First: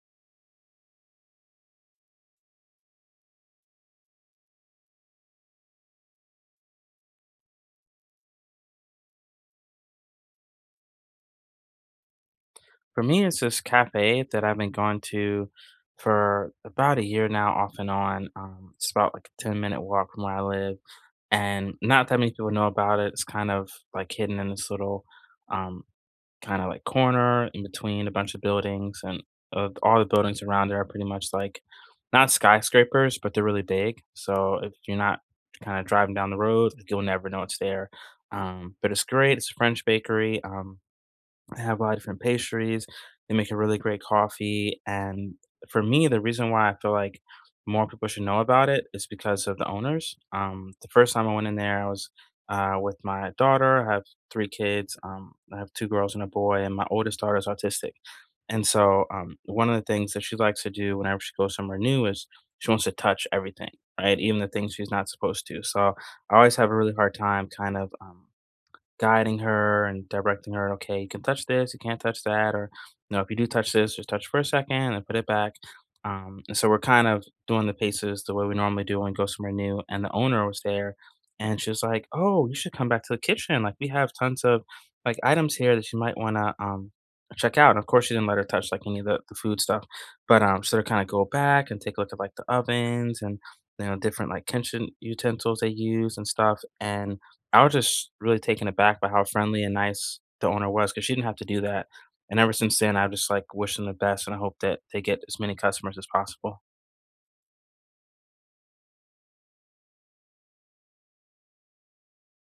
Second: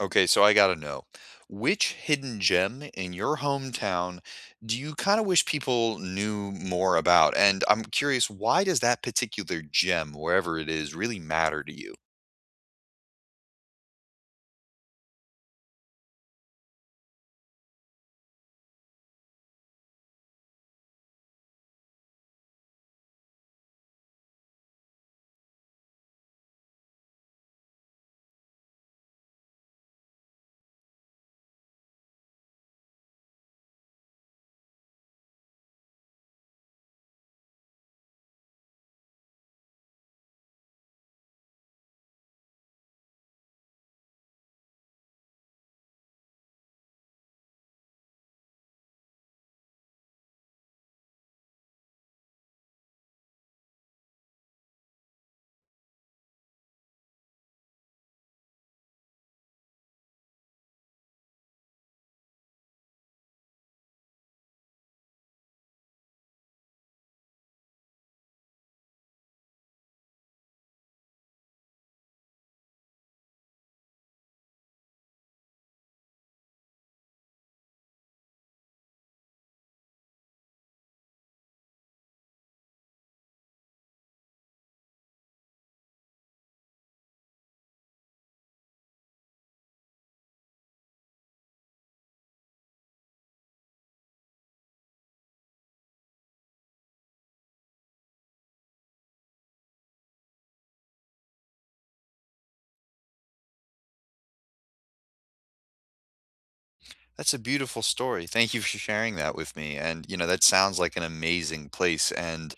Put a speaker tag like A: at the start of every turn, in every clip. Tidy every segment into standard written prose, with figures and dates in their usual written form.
A: Okay, so I gotta know, which hidden gem in your hometown do you kinda wish people knew more about? And I'm curious, why does that particular gem, wherever it is, really matter to you?
B: For me, it's this cafe that I've been going to for about a year now, off and on. It's about like a 10-minute minute walk from where I live. And not that many people know about it. It's kind of like hidden in this little um, kind of like corner in between a bunch of buildings. And all the buildings around there are pretty much like not skyscrapers, but they're really big. So if you're not kind of driving down the road, you'll never know it's there. But it's great. It's a French bakery. They have a lot of different pastries. They make a really great coffee. And for me, the reason why I feel like more people should know about it is because of the owners. The first time I went in there, I was with my daughter. I have three kids. I have two girls and a boy, and my oldest daughter is autistic. And so, one of the things that she likes to do whenever she goes somewhere new is she wants to touch everything, right? Even the things she's not supposed to. So, I always have a really hard time kind of guiding her and directing her, okay, you can touch this, you can't touch that, or you know, if you do touch this, just touch for a second and put it back. And so we're kind of doing the paces the way we normally do when we go somewhere new. And the owner was there, and she was like, "Oh, you should come back to the kitchen. Like we have tons of like items here that you might want to check out." And of course, she didn't let her touch like any of the food stuff, but so they kind of go back and take a look at like the ovens and you know different like kitchen utensils they use and stuff. And I was just really taken aback by how friendly and nice the owner was because she didn't have to do that, and ever since then, I've just, like, wished them the best, and I hope that they get as many customers as possible.
A: That's a beautiful story. Thank you for sharing that with me. And, you know, that sounds like an amazing place. And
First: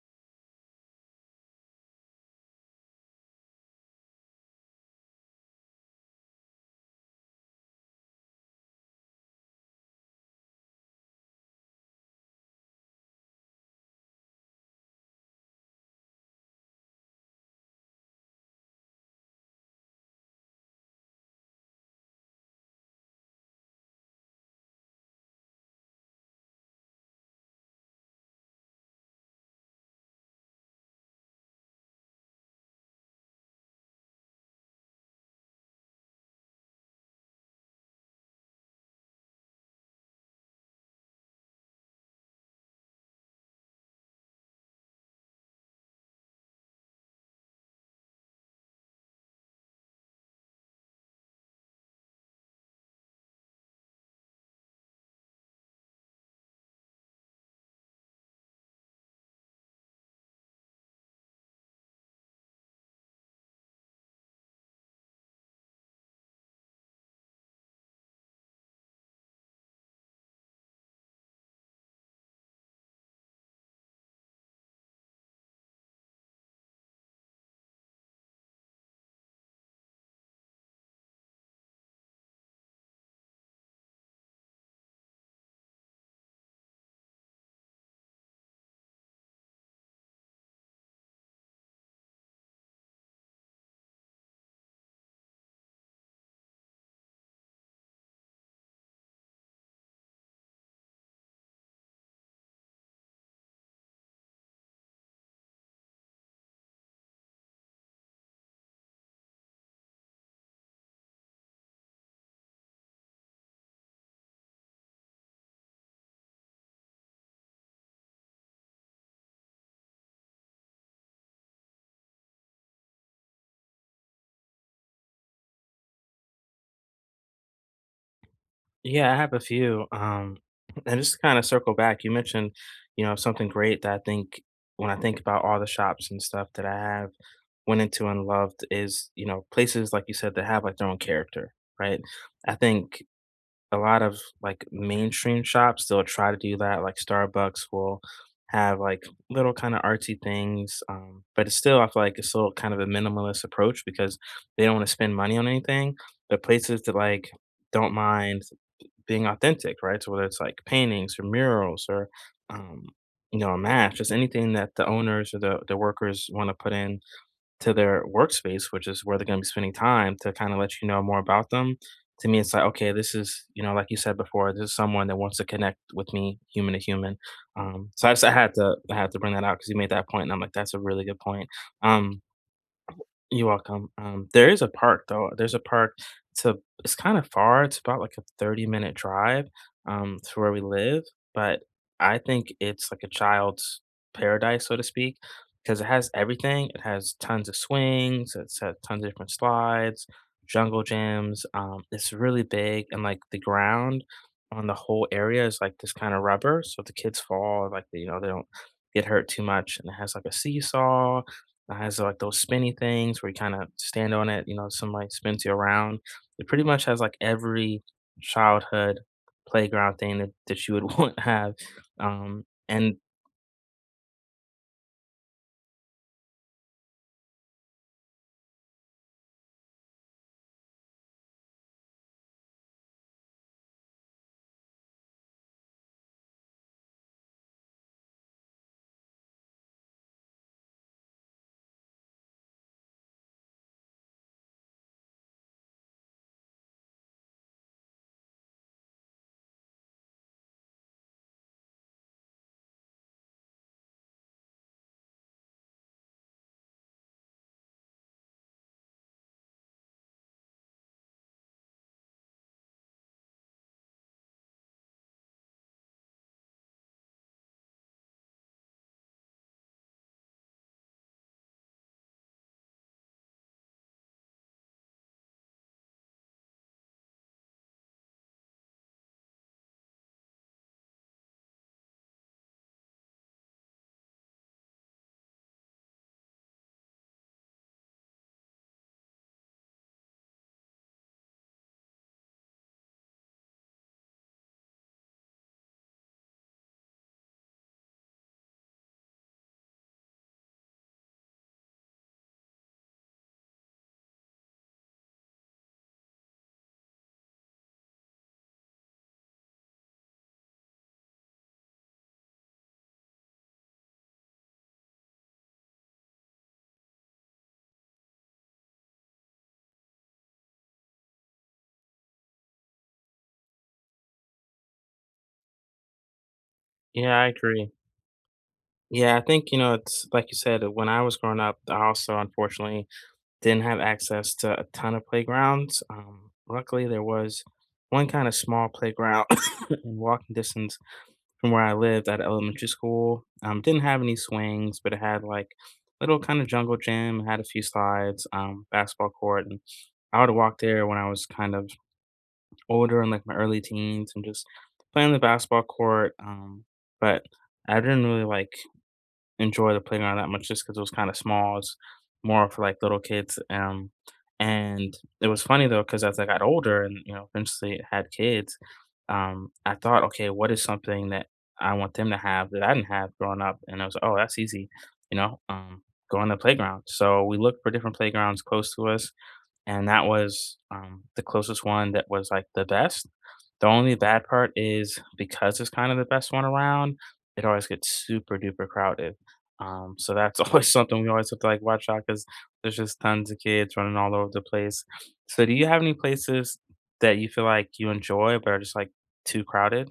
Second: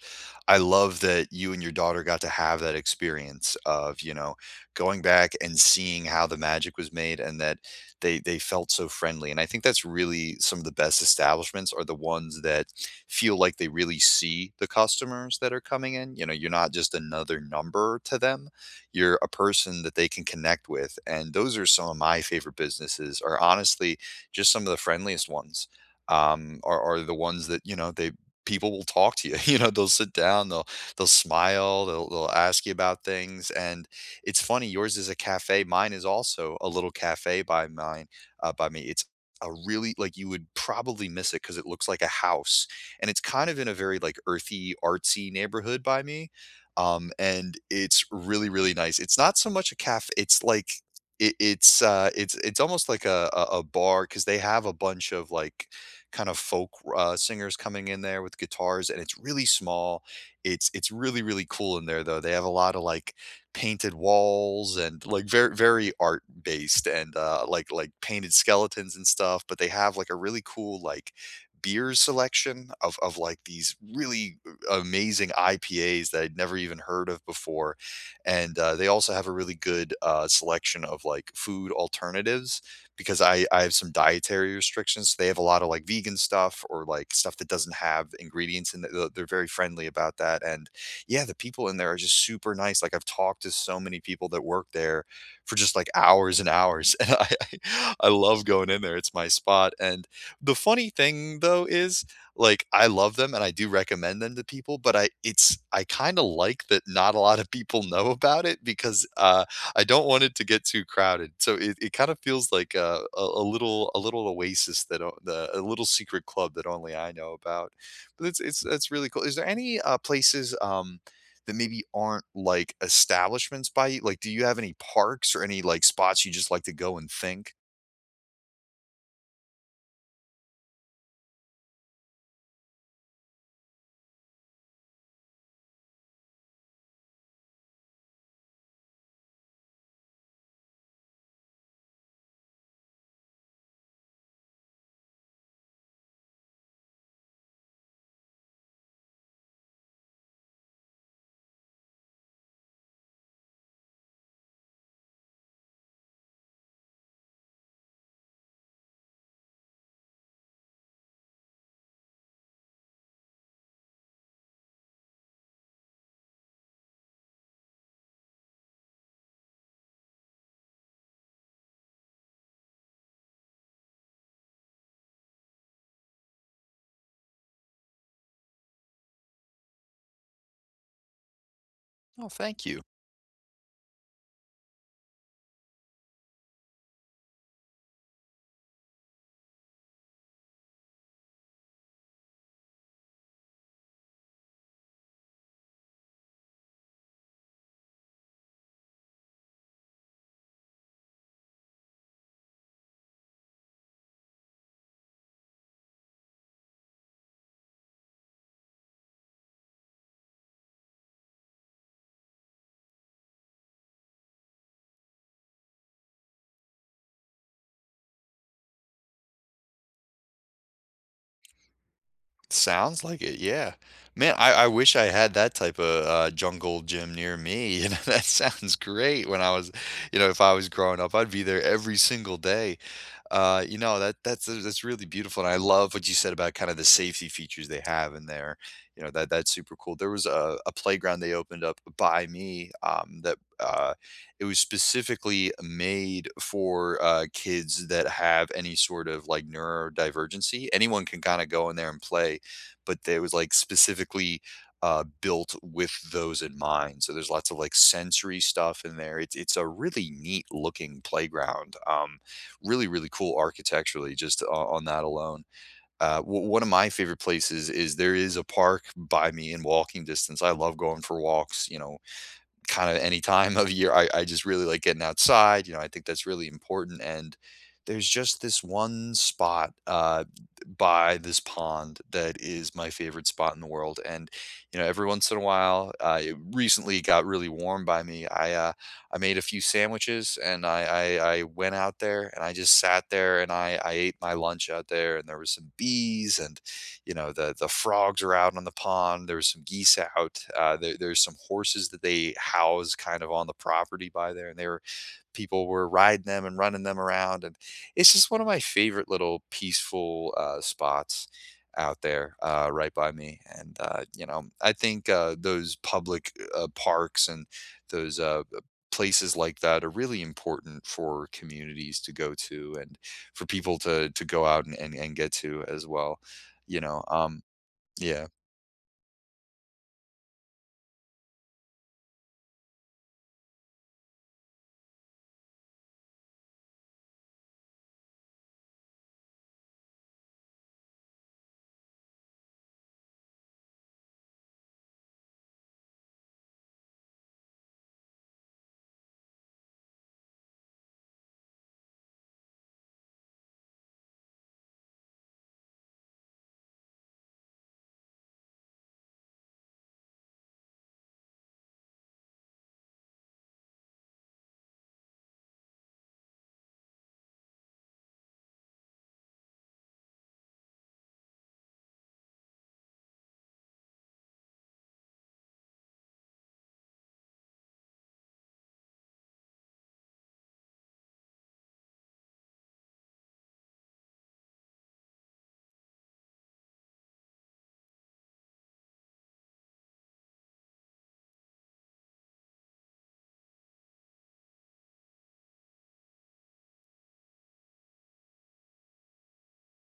A: I love that you and your daughter got to have that experience of, you know, going back and seeing how the magic was made and that they felt so friendly. And I think that's really some of the best establishments are the ones that feel like they really see the customers that are coming in. You know, you're not just another number to them. You're a person that they can connect with. And those are some of my favorite businesses are honestly just some of the friendliest ones are the ones that you know they people will talk to you. You know, they'll sit down, they'll smile, they'll ask you about things, and it's funny. Yours is a cafe, mine is also a little cafe by mine by me. It's a really like you would probably miss it because it looks like a house, and it's kind of in a very like earthy, artsy neighborhood by me. And it's really, really nice. It's not so much a cafe. It's like it's it's almost like a bar, because they have a bunch of, like, kind of folk, singers coming in there with guitars, and it's really small. It's really, really cool in there, though. They have a lot of like, painted walls and, like, very art-based and, painted skeletons and stuff, but they have, like, a really cool, like, beer selection of like, these really, amazing IPAs that I'd never even heard of before, and they also have a really good selection of like food alternatives because I have some dietary restrictions. They have a lot of like vegan stuff or like stuff that doesn't have ingredients in it. They're very friendly about that, and yeah, the people in there are just super nice. Like I've talked to so many people that work there for just like hours and hours, and I love going in there. It's my spot, and the funny thing though is like, I love them and I do recommend them to people, but I kinda like that not a lot of people know about it because, I don't want it to get too crowded. So it kind of feels like a little oasis that o the a little secret club that only I know about. But it's that's really cool. Is there any, places, that maybe aren't, like, establishments by you? Like, do you have any parks or any, like, spots you just like to go and think?
B: Yeah, I have a few, and just kinda circle back, you mentioned, you know, something great that I think when I think about all the shops and stuff that I have went into and loved is, you know, places, like you said, that have, like, their own character, right? I think a lot of like mainstream shops, they'll try to do that. Like Starbucks will have like little kind of artsy things, but it's still, I feel like it's still kind of a minimalist approach because they don't want to spend money on anything. But places that like don't mind being authentic, right? So whether it's like paintings or murals or um, you know, a match, just anything that the owners or the workers want to put in to their workspace, which is where they're gonna be spending time, to kinda let you know more about them. To me, it's like, okay, this is, you know, like you said before, this is someone that wants to connect with me human to human. So I just I had to bring that out because you made that point, and I'm like, that's a really good point. Um,
A: Oh, thank you.
B: you're welcome. There is a park though. There's a park. It's a, it's kind of far. It's about like a 30-minute minute drive to where we live, but I think it's like a child's paradise, so to speak, because it has everything. It has tons of swings, it's had tons of different slides, jungle gyms. It's really big, and like the ground on the whole area is like this kind of rubber. So if the kids fall, like they, you know, they don't get hurt too much. And it has like a seesaw, it has like those spinny things where you kind of stand on it, you know, somebody spins you around. It pretty much has like every childhood playground thing that, that you would want to have. Um, and
A: Sounds like it, yeah. Man, I wish I had that type of, jungle gym near me, you know, that sounds great when I was you know, if I was growing up, I'd be there every single day. You know, that's really beautiful, and I love what you said about kinda the safety features they have in there, you know, that that's super cool. There was a playground they opened up by me, that, it was specifically made for, kids that have any sort of, like, neurodivergency. Anyone can kinda go in there and play but that was, like, specifically, built with those in mind. So there's lots of, like, sensory stuff in there. It's a really neat looking playground. Really, really cool architecturally just o on that alone. O One of my favorite places is there is a park by me in walking distance. I love going for walks, you know, kind of any time of year. I just really like getting outside. You know, I think that's really important. And there's just this one spot by this pond that is my favorite spot in the world. And you know, every once in a while, it recently got really warm by me. I made a few sandwiches and I went out there and I just sat there and I ate my lunch out there and there were some bees and you know the frogs are out on the pond. There's some geese out. There's some horses that they house kind of on the property by there, and they were people were riding them and running them around, and it's just one of my favorite little peaceful spots out there right by me. And you know, I think those public parks and those places like that are really important for communities to go to and for people to go out and, get to as well. You know,
B: Yeah, I agree.
A: yeah.
B: Yeah, I think, you know, it's like you said, when I was growing up, I also unfortunately didn't have access to a ton of playgrounds. Luckily, there was one kind of small playground in walking distance from where I lived at elementary school. Didn't have any swings, but it had like little kind of jungle gym, had a few slides, basketball court, and I would walk there when I was kind of older in like my early teens and just play on the basketball court. But I didn't really like enjoy the playground that much just because it was kinda small, it's more for, like, little kids, and it was funny though because as I got older and, you know, eventually had kids, I thought, "Okay, what is something that I want them to have that I didn't have growing up?" And I was, "Oh, that's easy," you know, "Go on the playground." So we looked for different playgrounds close to us, and that was, the closest one that was, like, the best. The only bad part is because it's kinda the best one around, it always gets super duper crowded. So that's always something we always have to, like, watch out, because there's just tons of kids running all over the place. So do you have any places that you feel like you enjoy but are just, like, too crowded?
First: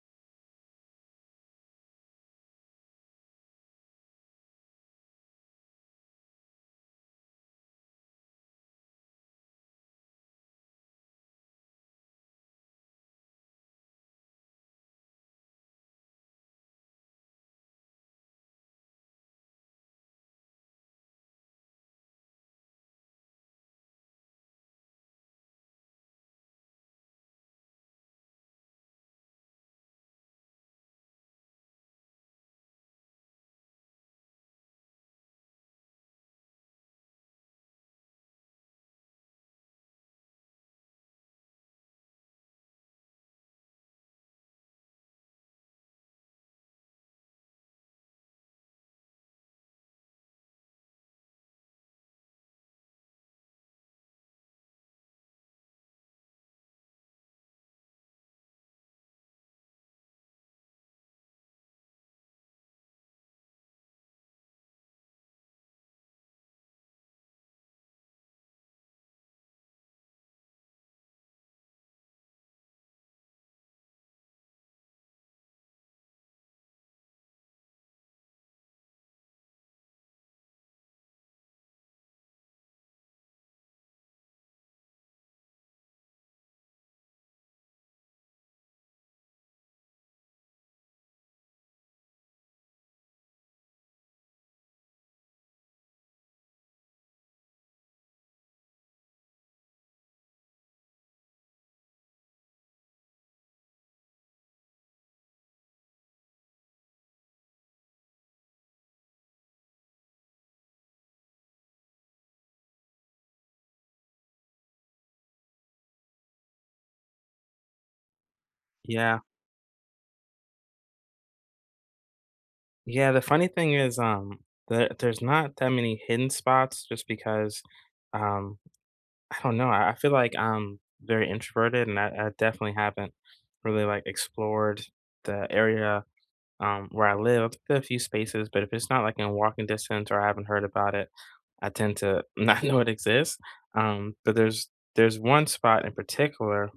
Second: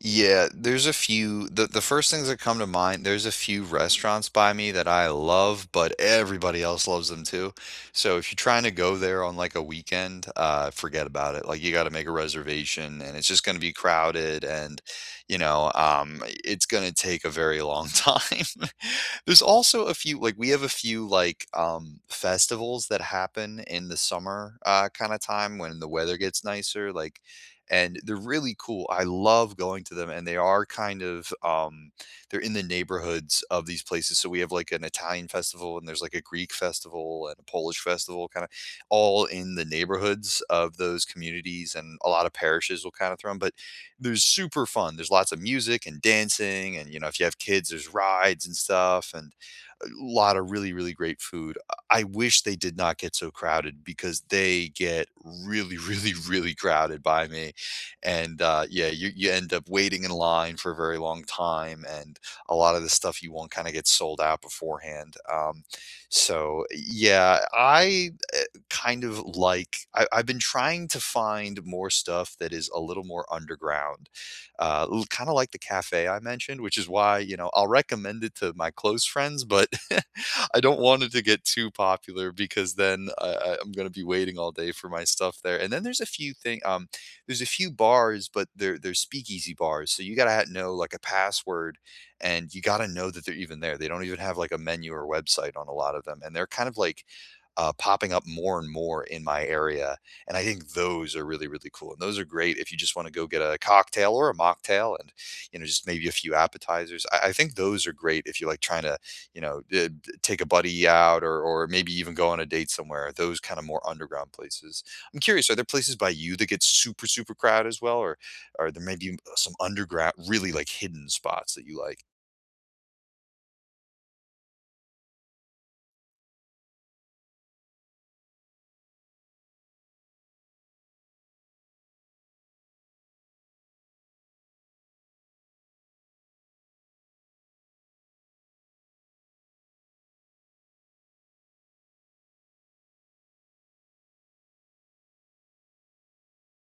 A: Yeah, there's a few the first things that come to mind, there's a few restaurants by me that I love, but everybody else loves them too. So if you're trying to go there on like a weekend, forget about it. Like you got to make a reservation and it's just going to be crowded and you know, it's going to take a very long time. There's also a few like we have a few like festivals that happen in the summer kind of time when the weather gets nicer, like and they're really cool. I love going to them, and they are kind of they're in the neighborhoods of these places. So we have like an Italian festival, and there's like a Greek festival and a Polish festival, kind of all in the neighborhoods of those communities, and a lot of parishes will kind of throw them. But there's super fun. There's lots of music and dancing, and you know if you have kids, there's rides and stuff, and a lot of really really great food. I wish they did not get so crowded because they get really really really crowded by me and yeah, you end up waiting in line for a very long time, and a lot of the stuff you want kind of gets sold out beforehand. So yeah, I kind of like I've been trying to find more stuff that is a little more underground, kind of like the cafe I mentioned, which is why you know I'll recommend it to my close friends, but I don't want it to get too popular because then I'm going to be waiting all day for my stuff there. And then there's a few bars, but they're speakeasy bars, so you gotta ha know, like, a password, and you gotta know that they're even there. They don't even have, like, a menu or website on a lot of them, and they're kind of, like, popping up more and more in my area, and I think those are really, really cool, and those are great if you just wanna go get a cocktail or a mocktail and, you know, just maybe a few appetizers. I think those are great if you're, like, trying to, you know, take a buddy out or maybe even go on a date somewhere, those kinda more underground places. I'm curious, are there places by you that get super, super crowded as well, or are there maybe
B: Yeah.
A: some underground, really like hidden spots that you like?
B: Yeah, the funny thing is, there's not that many hidden spots just because, um I don't know. I feel like I'm very introverted, and I definitely haven't really like explored the area, where I live. I've been to a few spaces, but if it's not like in walking distance or I haven't heard about it, I tend to not know it exists. But there's one spot in particular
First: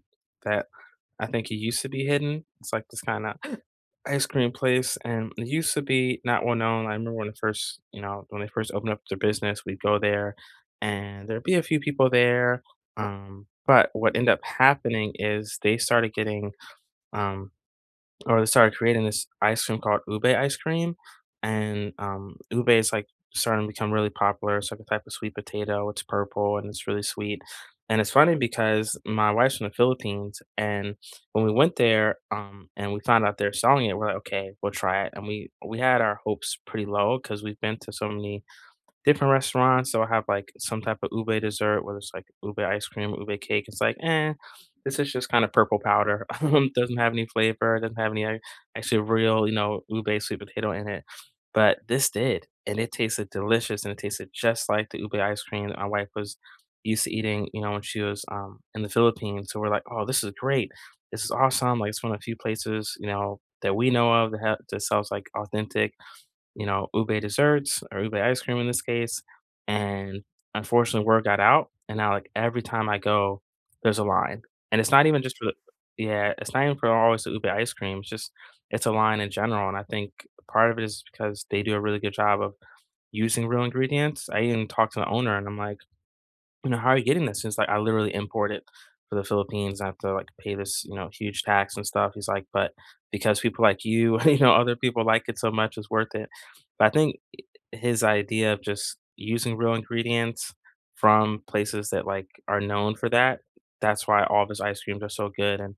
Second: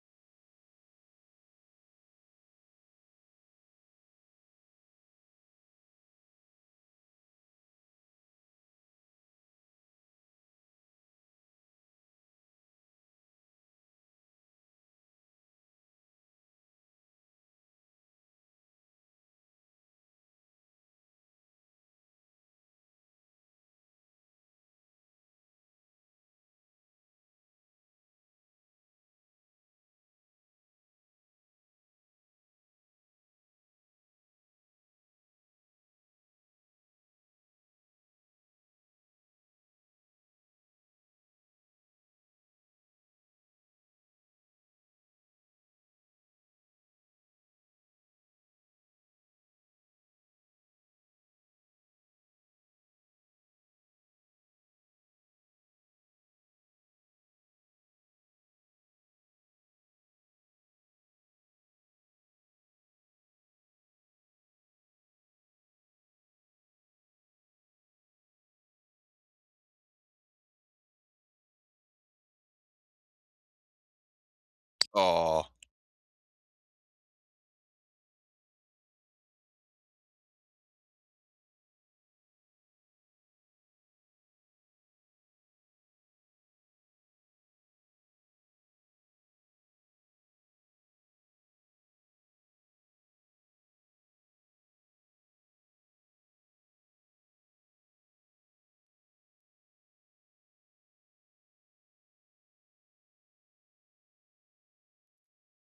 B: that I think it used to be hidden. It's like this kind of ice cream place, and it used to be not well known. I remember when the first, you know, when they first opened up their business, we'd go there, and there'd be a few people there. But what ended up happening is they started getting um, or they started creating this ice cream called ube ice cream, and ube is like starting to become really popular. It's like a type of sweet potato. It's purple and it's really sweet. And it's funny because my wife's from the Philippines, and when we went there, and we found out they're selling it, we're like, okay, we'll try it. And we had our hopes pretty low because we've been to so many different restaurants. So I have like some type of ube dessert, whether it's like ube ice cream, ube cake. It's like, eh, this is just kind of purple powder. Doesn't have any flavor. Doesn't have any actually real, you know, ube sweet potato in it. But this did, and it tasted delicious, and it tasted just like the ube ice cream that my wife was used to eating, you know, when she was in the Philippines. So we're like, oh, this is great. This is awesome. Like it's one of the few places, you know, that we know of that, that sells like authentic, you know, ube desserts or ube ice cream in this case. And unfortunately, word got out, and now like every time I go, there's a line, and it's not even just for
A: Oh,
B: the, yeah, it's not even for always the ube ice cream. It's just, it's a line in general, and I think part of it is because they do a really good job of using real ingredients. I even talked to the owner, and I'm like, you know, how are you getting this? He's like, I literally import it for the Philippines. I have to like pay this, you know, huge tax and stuff. He's like, but because people like you, you know, other people like it so much, it's worth it. But I think his idea of just using real ingredients from places that like are known for that, that's why all of his ice creams are so good. And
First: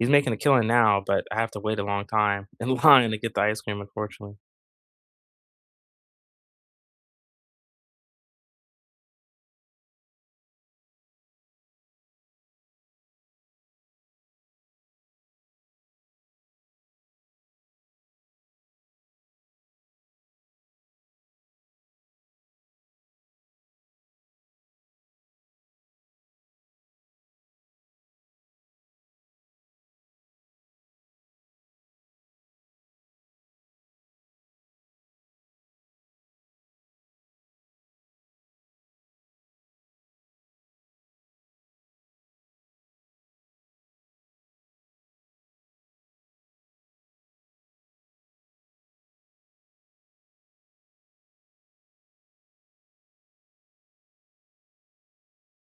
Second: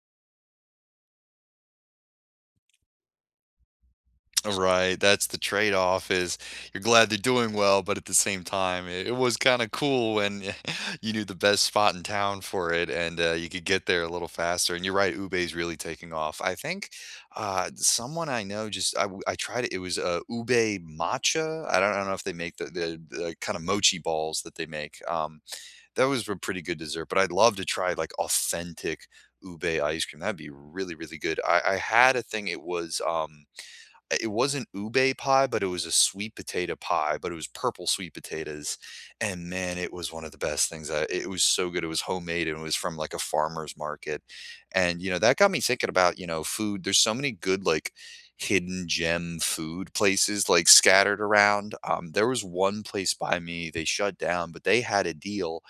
B: he's making a killing now, but I have to wait a long time in line to get the ice cream, unfortunately.
A: right. That's the trade-off is you're glad they're doing well, but at the same time, it was kind of cool when you knew the best spot in town for it, and you could get there a little faster. And you're right, Ube's really taking off. I think someone I know just I tried it. It was Ube matcha. I don't know if they make the kind of mochi balls that they make. That was a pretty good dessert, but I'd love to try, like, authentic ube ice cream. That'd be really, really good. I had a thing, it was, it wasn't ube pie, but it was a sweet potato pie, but it was purple sweet potatoes. And man, it was one of the best things. It was so good. It was homemade and it was from like a farmer's market. And, you know, that got me thinking about, you know, food. There's so many good, like, hidden gem food places like scattered around. There was one place by me, they shut down, but they had a deal.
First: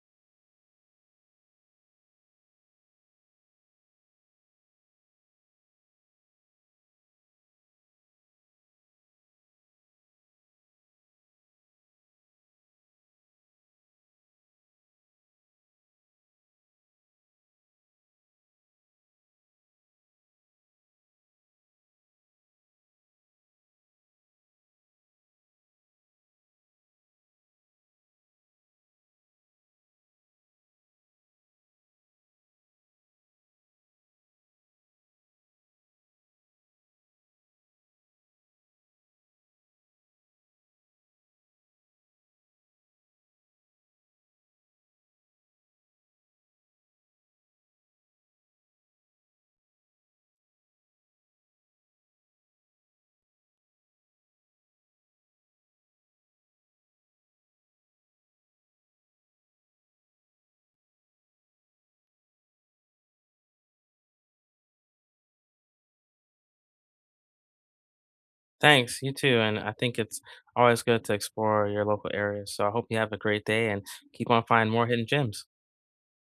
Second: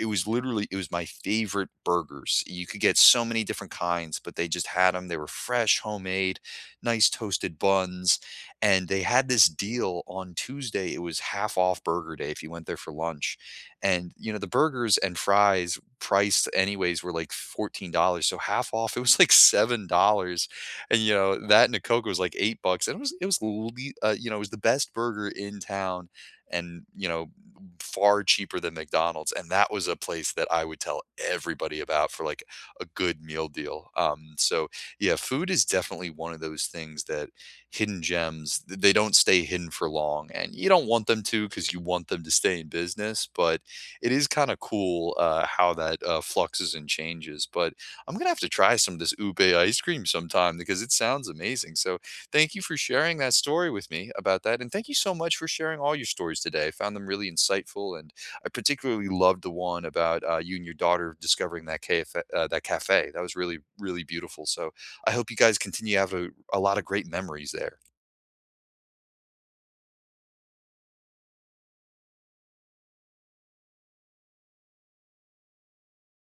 A: It was literally it was my favorite burgers. You could get so many different kinds, but they just had them. They were fresh, homemade nice toasted buns. And they had this deal on Tuesday. It was half off burger day if you went there for lunch. And, you know, the burgers and fries priced anyways were like $14. So half off, it was like $7. And, you know, that and a Coke was like $8. And you know, it was the best burger in town and, you know, far cheaper than McDonald's. And that was a place that I would tell everybody about for like a good meal deal. So yeah, food is definitely one of those things that they don't stay hidden for long. And you don't want them to because you want them to stay in business. But it is kind of cool how that fluxes and changes. But I'm going to have to try some of this ube ice cream sometime because it sounds amazing. So thank you for sharing that story with me about that. And thank you so much for sharing all your stories today. I found them really insightful. And I particularly loved the one about you and your daughter discovering that cafe. That was really, really beautiful. So I hope you guys continue to have a lot of great memories there.
B: Thanks, you too. And I think it's always good to explore your local areas. So I hope you have a great day and keep on finding more hidden gems.